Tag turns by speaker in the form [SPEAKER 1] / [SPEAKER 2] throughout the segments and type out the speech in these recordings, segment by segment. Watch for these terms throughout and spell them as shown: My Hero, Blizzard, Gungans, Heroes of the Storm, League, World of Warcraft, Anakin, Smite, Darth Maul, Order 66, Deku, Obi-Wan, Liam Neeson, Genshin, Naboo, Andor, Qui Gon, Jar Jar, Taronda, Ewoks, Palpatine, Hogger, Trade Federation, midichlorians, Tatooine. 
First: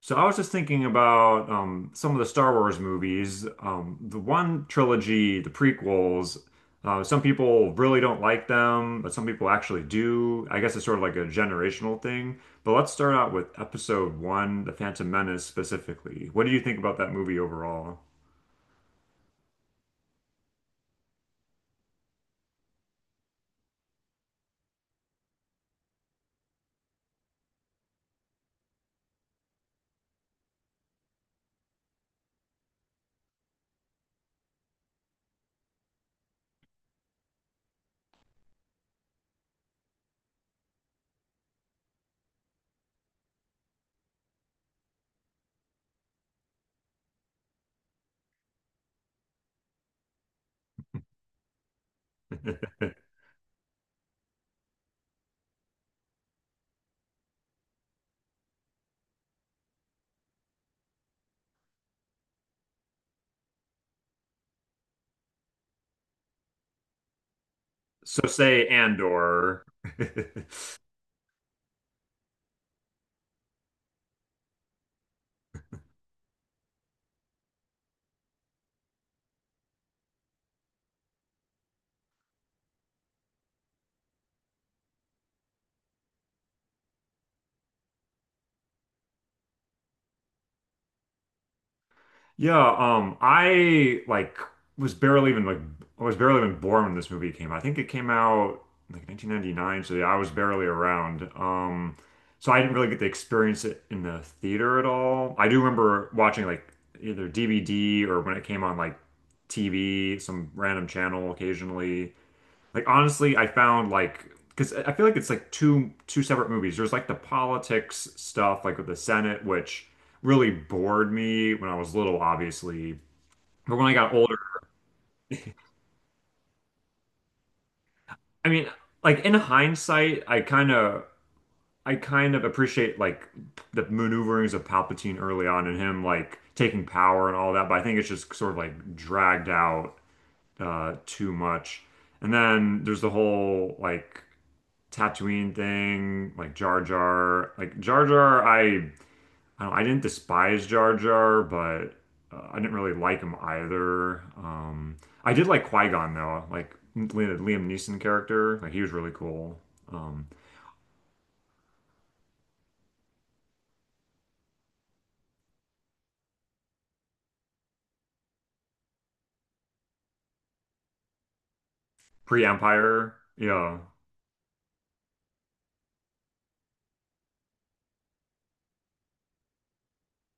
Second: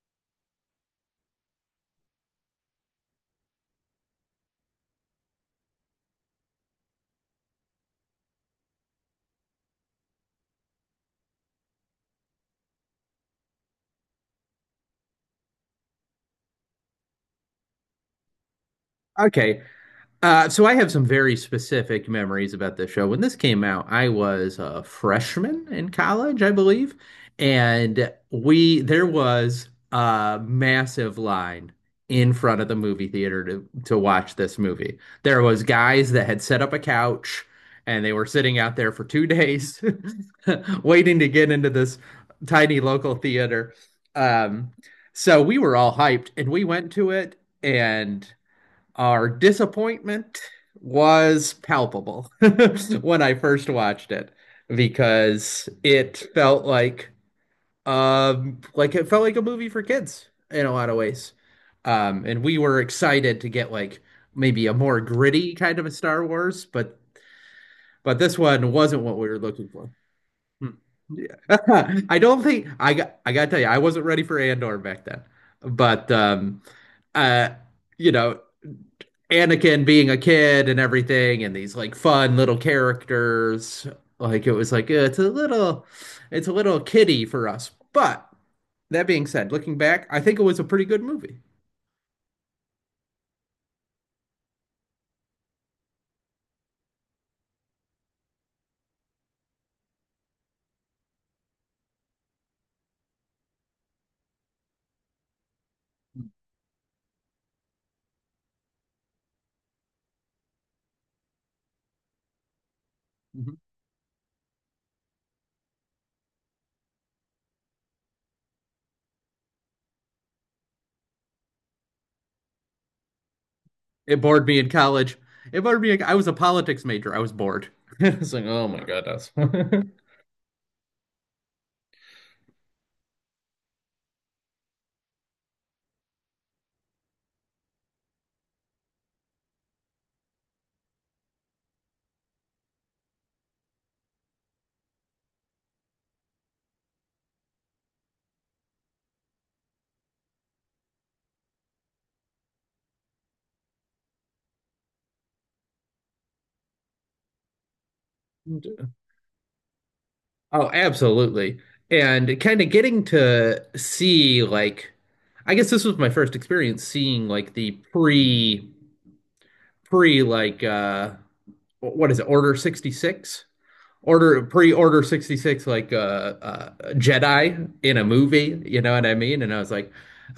[SPEAKER 1] So I was just thinking about some of the Star Wars movies. The one trilogy, the prequels, some people really don't like them, but some people actually do. I guess it's sort of like a generational thing. But let's start out with episode one, The Phantom Menace specifically. What do you think about that movie overall?
[SPEAKER 2] Okay. So I have some very specific memories about this show. When this came out, I was a freshman in college, I believe, and we there was a massive line in front of the movie theater to watch this movie. There was guys that had set up a couch and they were sitting out there for 2 days waiting to get into this tiny local theater. Um, so we were all hyped and we went to it and our disappointment was palpable when I first watched it because it felt like it felt like a movie for kids in a lot of ways. And we were excited to get like maybe a more gritty kind of a Star Wars, but
[SPEAKER 1] So
[SPEAKER 2] this
[SPEAKER 1] say
[SPEAKER 2] one wasn't what we were
[SPEAKER 1] Andor.
[SPEAKER 2] looking for. I don't think I gotta tell you, I wasn't ready for Andor back then. But uh you know Anakin being a kid and everything, and these like fun little characters. Like it was like it's a little kiddie for us. But that being said, looking back, I think it was a pretty good movie.
[SPEAKER 1] Yeah, was barely even like I was barely even born when this movie came out. I think it came out like 1999, so yeah, I was barely around. So I didn't really get to experience it in the theater at all. I do remember watching like either DVD or when it came on like TV, some random channel occasionally. Like honestly, I
[SPEAKER 2] Mhm.
[SPEAKER 1] found like because I feel like it's like two separate movies. There's like the politics stuff, like with the Senate, which really bored me when I was little, obviously. But when I got
[SPEAKER 2] It
[SPEAKER 1] older,
[SPEAKER 2] bored me in college. It bored me. I was a politics major. I was bored. I was like,
[SPEAKER 1] I mean,
[SPEAKER 2] oh my
[SPEAKER 1] like
[SPEAKER 2] goodness.
[SPEAKER 1] in hindsight, I kind of appreciate like the maneuverings of Palpatine early on and him like taking power and all that. But I think it's just sort of like dragged out too much. And then there's the whole like Tatooine thing, like Jar Jar, like Jar Jar. I don't know, I didn't despise Jar Jar, but I didn't really like him either. I did like Qui Gon though, like Liam Neeson character. Like he was really cool. Um,
[SPEAKER 2] Oh, absolutely. And kind of getting to see like I guess this was my first experience seeing like the pre pre like what is it,
[SPEAKER 1] Pre
[SPEAKER 2] Order
[SPEAKER 1] Empire,
[SPEAKER 2] 66?
[SPEAKER 1] yeah.
[SPEAKER 2] Order pre-order 66 like a uh, uh Jedi in a movie, you know what I mean? And I was like,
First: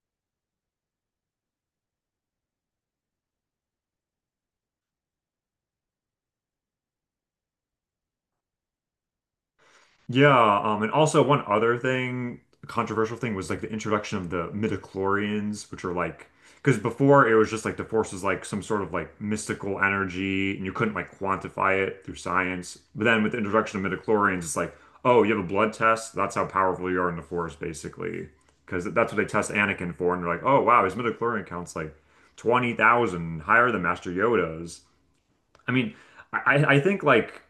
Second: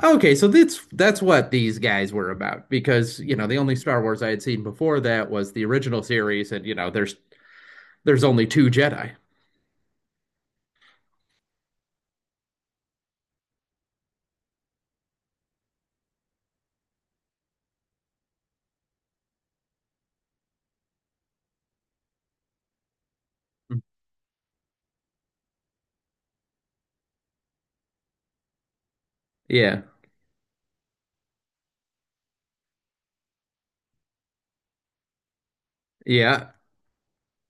[SPEAKER 2] okay, so that's what these guys were about because, you know, the only Star Wars I had seen before that was the original series and you know, there's only two Jedi.
[SPEAKER 1] Yeah, and also one other thing, controversial thing was like the introduction of the midichlorians, which are like because before it was just like the force was like some sort of like mystical energy and you couldn't like quantify it through science. But then with the introduction of midichlorians, it's like, oh, you have a blood test, that's how powerful you are in the force, basically. Because that's what they test
[SPEAKER 2] Yeah.
[SPEAKER 1] Anakin for, and they're like, oh wow, his midichlorian count's like 20,000 higher than Master Yoda's. I mean, I,
[SPEAKER 2] Yeah.
[SPEAKER 1] I I think like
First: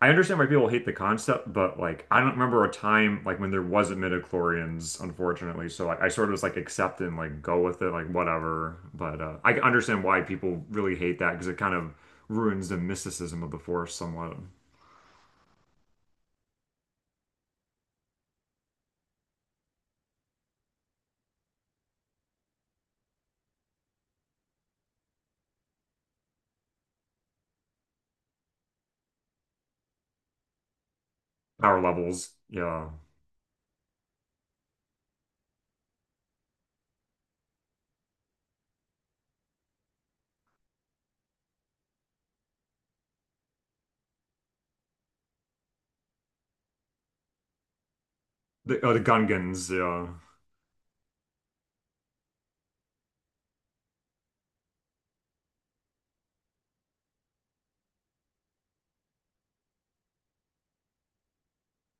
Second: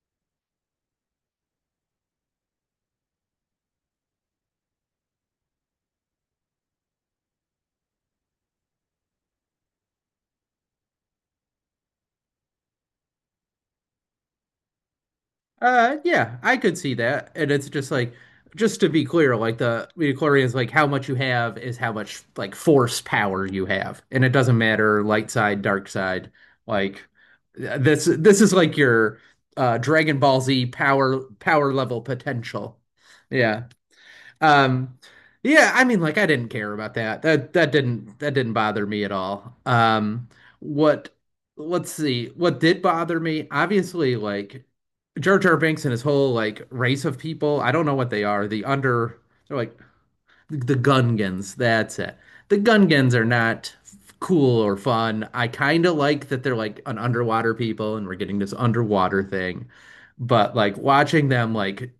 [SPEAKER 1] I understand why people hate the concept, but like I don't remember a time like when there wasn't midichlorians, unfortunately. So like I sort of just like accept it and like go with it, like whatever. But I understand why people really hate that because it kind of ruins the mysticism of the Force somewhat.
[SPEAKER 2] Yeah, I could see that. And it's just like, just to be clear, like the midichlorian is like how much you have is how much like force power you have. And it doesn't matter light side, dark side. Like this is like your Dragon Ball Z power
[SPEAKER 1] Power
[SPEAKER 2] level
[SPEAKER 1] levels,
[SPEAKER 2] potential.
[SPEAKER 1] yeah.
[SPEAKER 2] Yeah. Um, yeah, I mean, like I didn't care about that. That didn't that didn't bother me at all. What Let's see, what did bother me, obviously, like Jar Jar Binks and his whole like race of people. I don't know what they are.
[SPEAKER 1] The oh, the
[SPEAKER 2] They're
[SPEAKER 1] Gungans,
[SPEAKER 2] like the Gungans. That's it. The Gungans are not cool or fun. I kind of like that they're like an underwater people and we're getting this underwater thing. But like watching them, like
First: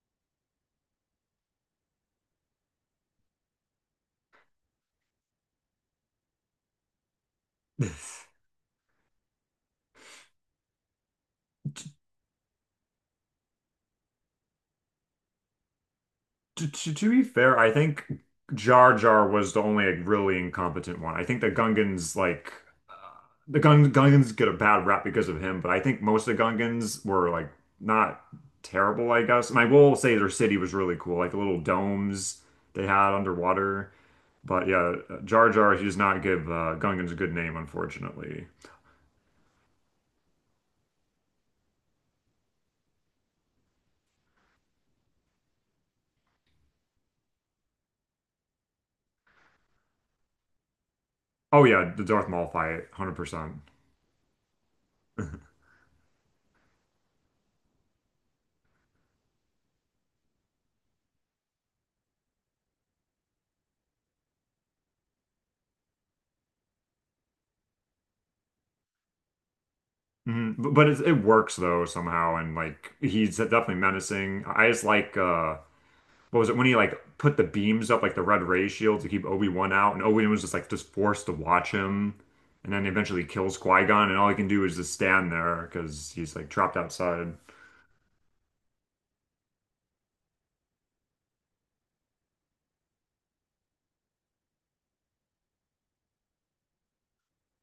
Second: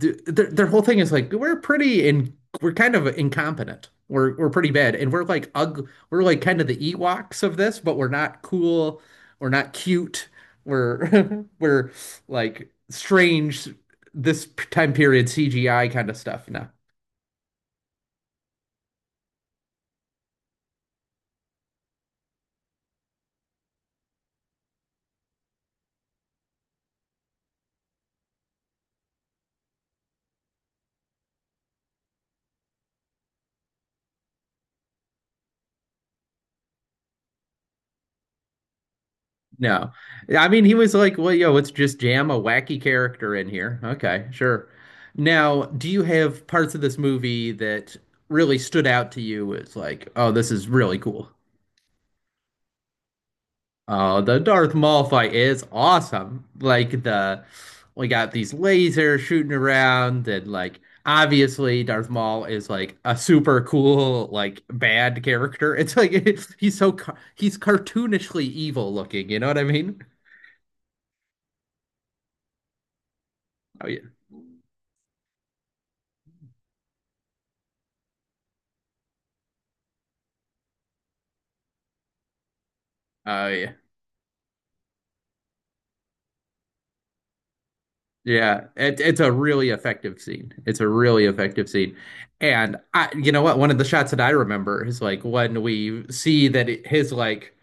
[SPEAKER 2] their whole thing is like we're pretty in we're kind of incompetent. We're pretty bad, and we're like ugly. We're like kind of the Ewoks of this,
[SPEAKER 1] yeah.
[SPEAKER 2] but we're not cool. We're not cute. We're we're like strange. Time period CGI kind of stuff.
[SPEAKER 1] To,
[SPEAKER 2] No,
[SPEAKER 1] to, to be fair, I think Jar Jar was the only like really incompetent one. I think the Gungans like the Gungans get a bad rap because of him, but I think most of the Gungans were like not terrible, I guess. And I will say their city was really cool, like the little domes they had underwater. But yeah, Jar Jar, he does not give Gungans a good name, unfortunately.
[SPEAKER 2] no. I mean, he was like, well, yo, let's just jam a wacky character in here. Okay, sure. Now, do you have parts of this movie that really stood out to you as like, oh, this is really cool?
[SPEAKER 1] Oh yeah, the Darth Maul fight, 100%.
[SPEAKER 2] Oh, the Darth Maul fight is awesome. Like the we got these lasers shooting around and like obviously Darth Maul is like a super cool like bad character. It's like he's cartoonishly evil looking, you know what I mean?
[SPEAKER 1] Mhm. But it works though somehow, and like he's definitely
[SPEAKER 2] Oh yeah.
[SPEAKER 1] menacing. I just like what was it when he like put the beams up like the red ray shield to keep Obi-Wan out and Obi-Wan was just like just forced to watch him and then eventually
[SPEAKER 2] Oh
[SPEAKER 1] kills
[SPEAKER 2] yeah.
[SPEAKER 1] Qui-Gon and all he can do is just stand there because he's like trapped outside.
[SPEAKER 2] It's a really effective scene. It's a really effective scene. And you know what? One of the shots that I remember is like when we see his like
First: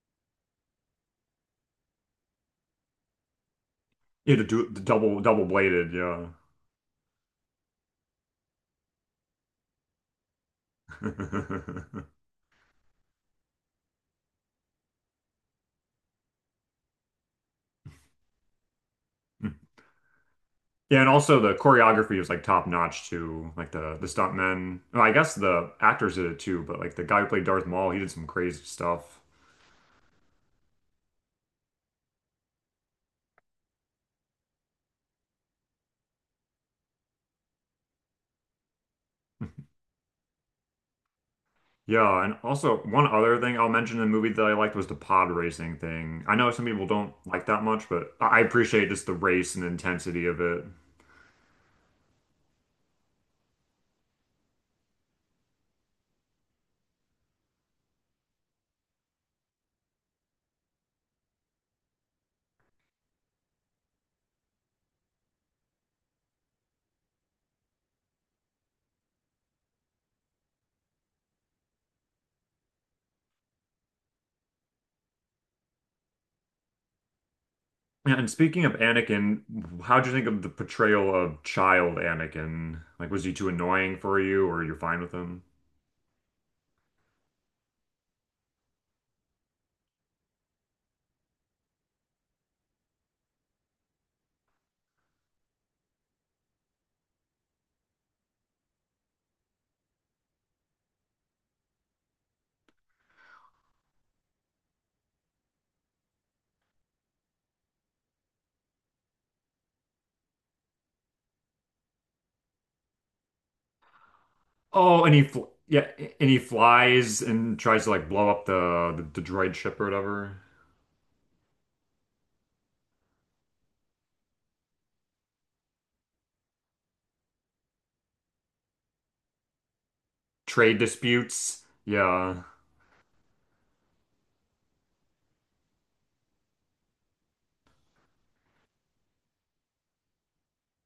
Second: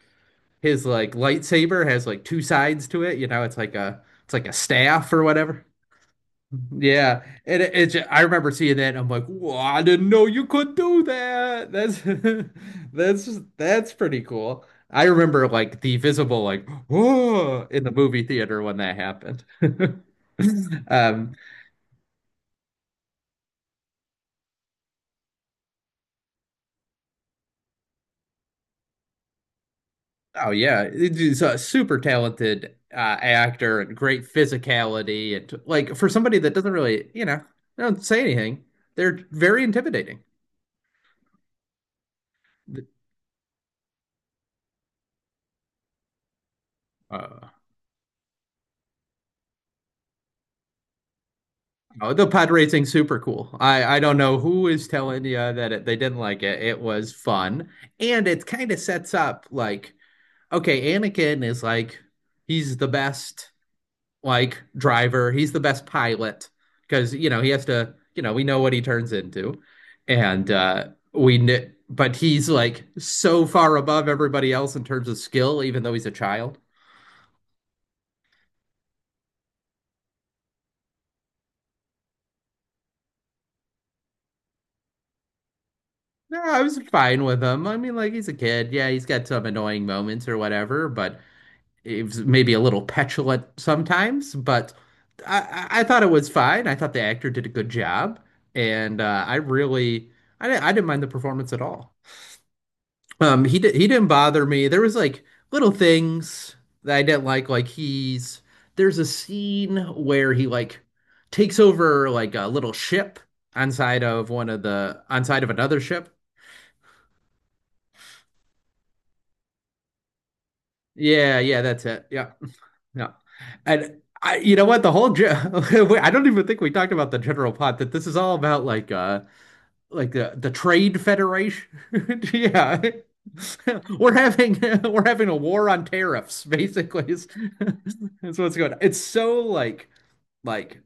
[SPEAKER 2] lightsaber has like two sides to it. You know, it's like a
[SPEAKER 1] He had to do the
[SPEAKER 2] staff
[SPEAKER 1] double
[SPEAKER 2] or
[SPEAKER 1] double
[SPEAKER 2] whatever.
[SPEAKER 1] bladed, yeah.
[SPEAKER 2] Yeah, and I remember seeing that and I'm like, whoa, I didn't know you could do that. That's that's pretty cool. I remember like the visible like whoa in the movie theater when that happened.
[SPEAKER 1] Yeah, and
[SPEAKER 2] Um,
[SPEAKER 1] also the choreography was like top notch too. Like the stuntmen. Well, I guess the actors did it too, but like the guy who played Darth Maul, he did some crazy stuff.
[SPEAKER 2] Oh yeah, he's a super talented actor and great physicality and like for somebody that doesn't really, you know, they don't say anything, they're very intimidating.
[SPEAKER 1] Yeah, and also one other thing I'll mention in the movie that I liked was the pod racing thing. I know some people don't like
[SPEAKER 2] Uh,
[SPEAKER 1] that much, but I appreciate just the race and the intensity of it.
[SPEAKER 2] oh, the pod racing super cool. I don't know who is telling you they didn't like it. It was fun, and it kind of sets up like okay, Anakin is like he's the best like driver. He's the best pilot because you know he has to. You know we know what he turns into, and but he's like so far above everybody else in terms of skill, even though he's a child.
[SPEAKER 1] Yeah, and speaking of Anakin, how'd you think of the portrayal of child Anakin? Like, was he too annoying for you, or you're fine with him?
[SPEAKER 2] No, I was fine with him. I mean, like he's a kid. Yeah, he's got some annoying moments or whatever, but he was maybe a little petulant sometimes. I, I thought it was fine. I thought the actor did a good job, and I didn't mind the performance at all. He didn't bother me. There was like little things that I didn't like. Like he's There's a scene where he like takes over like a little ship
[SPEAKER 1] Oh, and he
[SPEAKER 2] on
[SPEAKER 1] fl
[SPEAKER 2] side of another
[SPEAKER 1] Yeah,
[SPEAKER 2] ship.
[SPEAKER 1] and he flies and tries to like blow up the droid ship or whatever.
[SPEAKER 2] Yeah, that's it. Yeah, yeah. And you know what? I don't even think we talked about the general plot that this is all about like the
[SPEAKER 1] Trade
[SPEAKER 2] Trade
[SPEAKER 1] disputes.
[SPEAKER 2] Federation.
[SPEAKER 1] Yeah.
[SPEAKER 2] Yeah. We're having we're having a war on tariffs, basically. Is what's going on. It's so like like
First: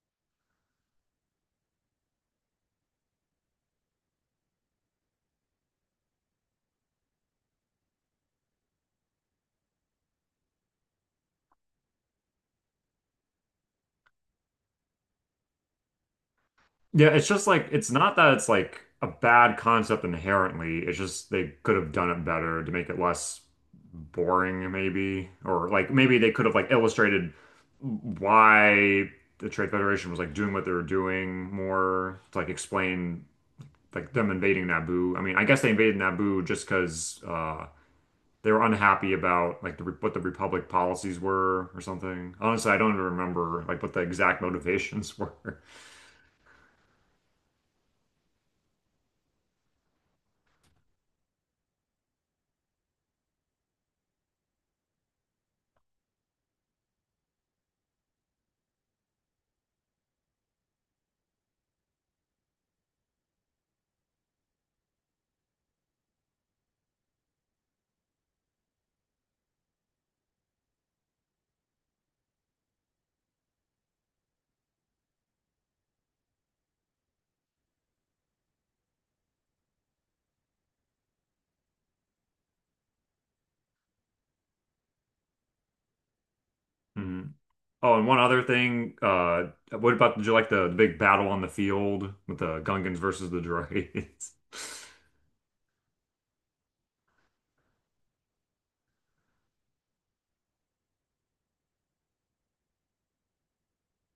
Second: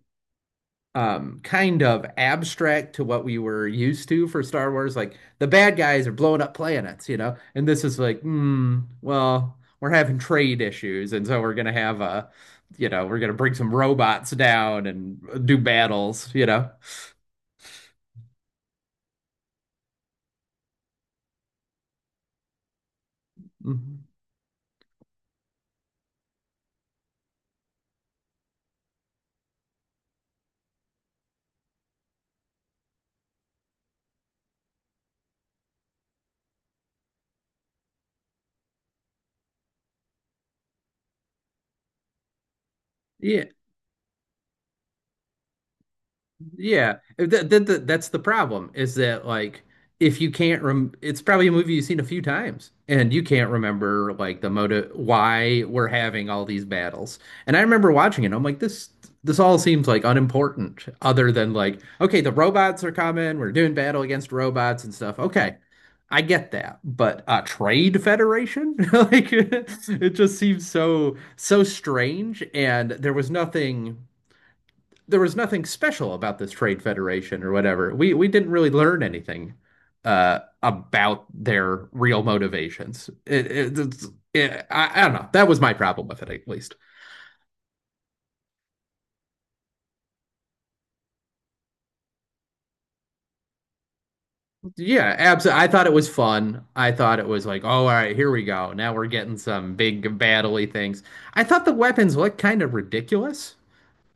[SPEAKER 2] kind of abstract to what we were used to for Star Wars. Like the bad guys are blowing up planets, you know? And this is like, hmm, well, we're having trade issues, and so we're gonna have a we're gonna bring some robots down and do battles, you know?
[SPEAKER 1] Yeah, it's just like it's not that it's like a bad concept inherently. It's just they could have done it better to make it less
[SPEAKER 2] Mhm.
[SPEAKER 1] boring, maybe, or like maybe they could have like illustrated why the Trade Federation was like doing what they were doing more to like explain like them invading Naboo. I mean, I guess they invaded Naboo just because they were unhappy about like what the Republic policies were or something. Honestly, I don't even
[SPEAKER 2] Yeah.
[SPEAKER 1] remember like what the exact motivations were.
[SPEAKER 2] That's the problem is that like if you can't rem it's probably a movie you've seen a few times and you can't remember like the motive why we're having all these battles. And I remember watching it, I'm like this all seems like unimportant other than like okay, the robots are coming, we're doing battle against robots and stuff. Okay. I get that, but trade federation? Like it just seems so so strange and there was nothing special about this trade federation or whatever. We didn't really learn anything about their real motivations. It, it's- it- I don't know. That was my problem with it, at least.
[SPEAKER 1] Oh, and one other thing, what about, did you like the big battle on the field with the Gungans versus the droids?
[SPEAKER 2] Yeah, absolutely. I thought it was fun. I thought it was like, oh, all right, here we go. Now we're getting some big battle-y things. I thought the weapons looked kind of ridiculous,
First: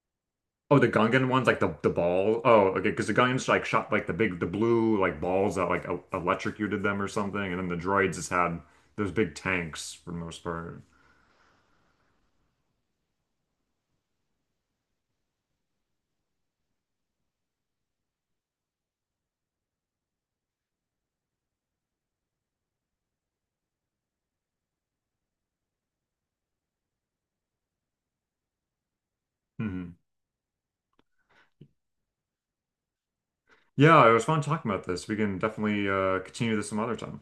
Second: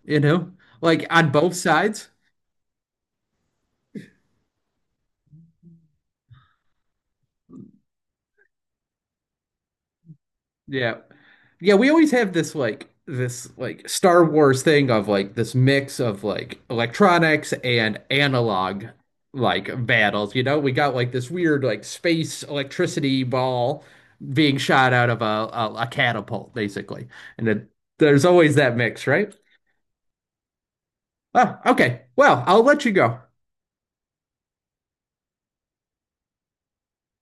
[SPEAKER 2] you know,
[SPEAKER 1] Oh, the
[SPEAKER 2] like
[SPEAKER 1] Gungan
[SPEAKER 2] on
[SPEAKER 1] ones,
[SPEAKER 2] both
[SPEAKER 1] like the
[SPEAKER 2] sides.
[SPEAKER 1] ball. Oh, okay, because the Gungans like shot like the big, the blue like balls that like electrocuted them or something, and then the droids just had those big tanks for the most part.
[SPEAKER 2] Yeah. Yeah, we always have this like Star Wars thing of like this mix of like electronics and analog like battles, you know? We got like this weird like space electricity ball being shot out of a a catapult basically. And there's always that mix, right?
[SPEAKER 1] Hmm.
[SPEAKER 2] Oh, okay. Well, I'll let you go.
[SPEAKER 1] Yeah, it was fun talking about this. We can definitely continue this some other time.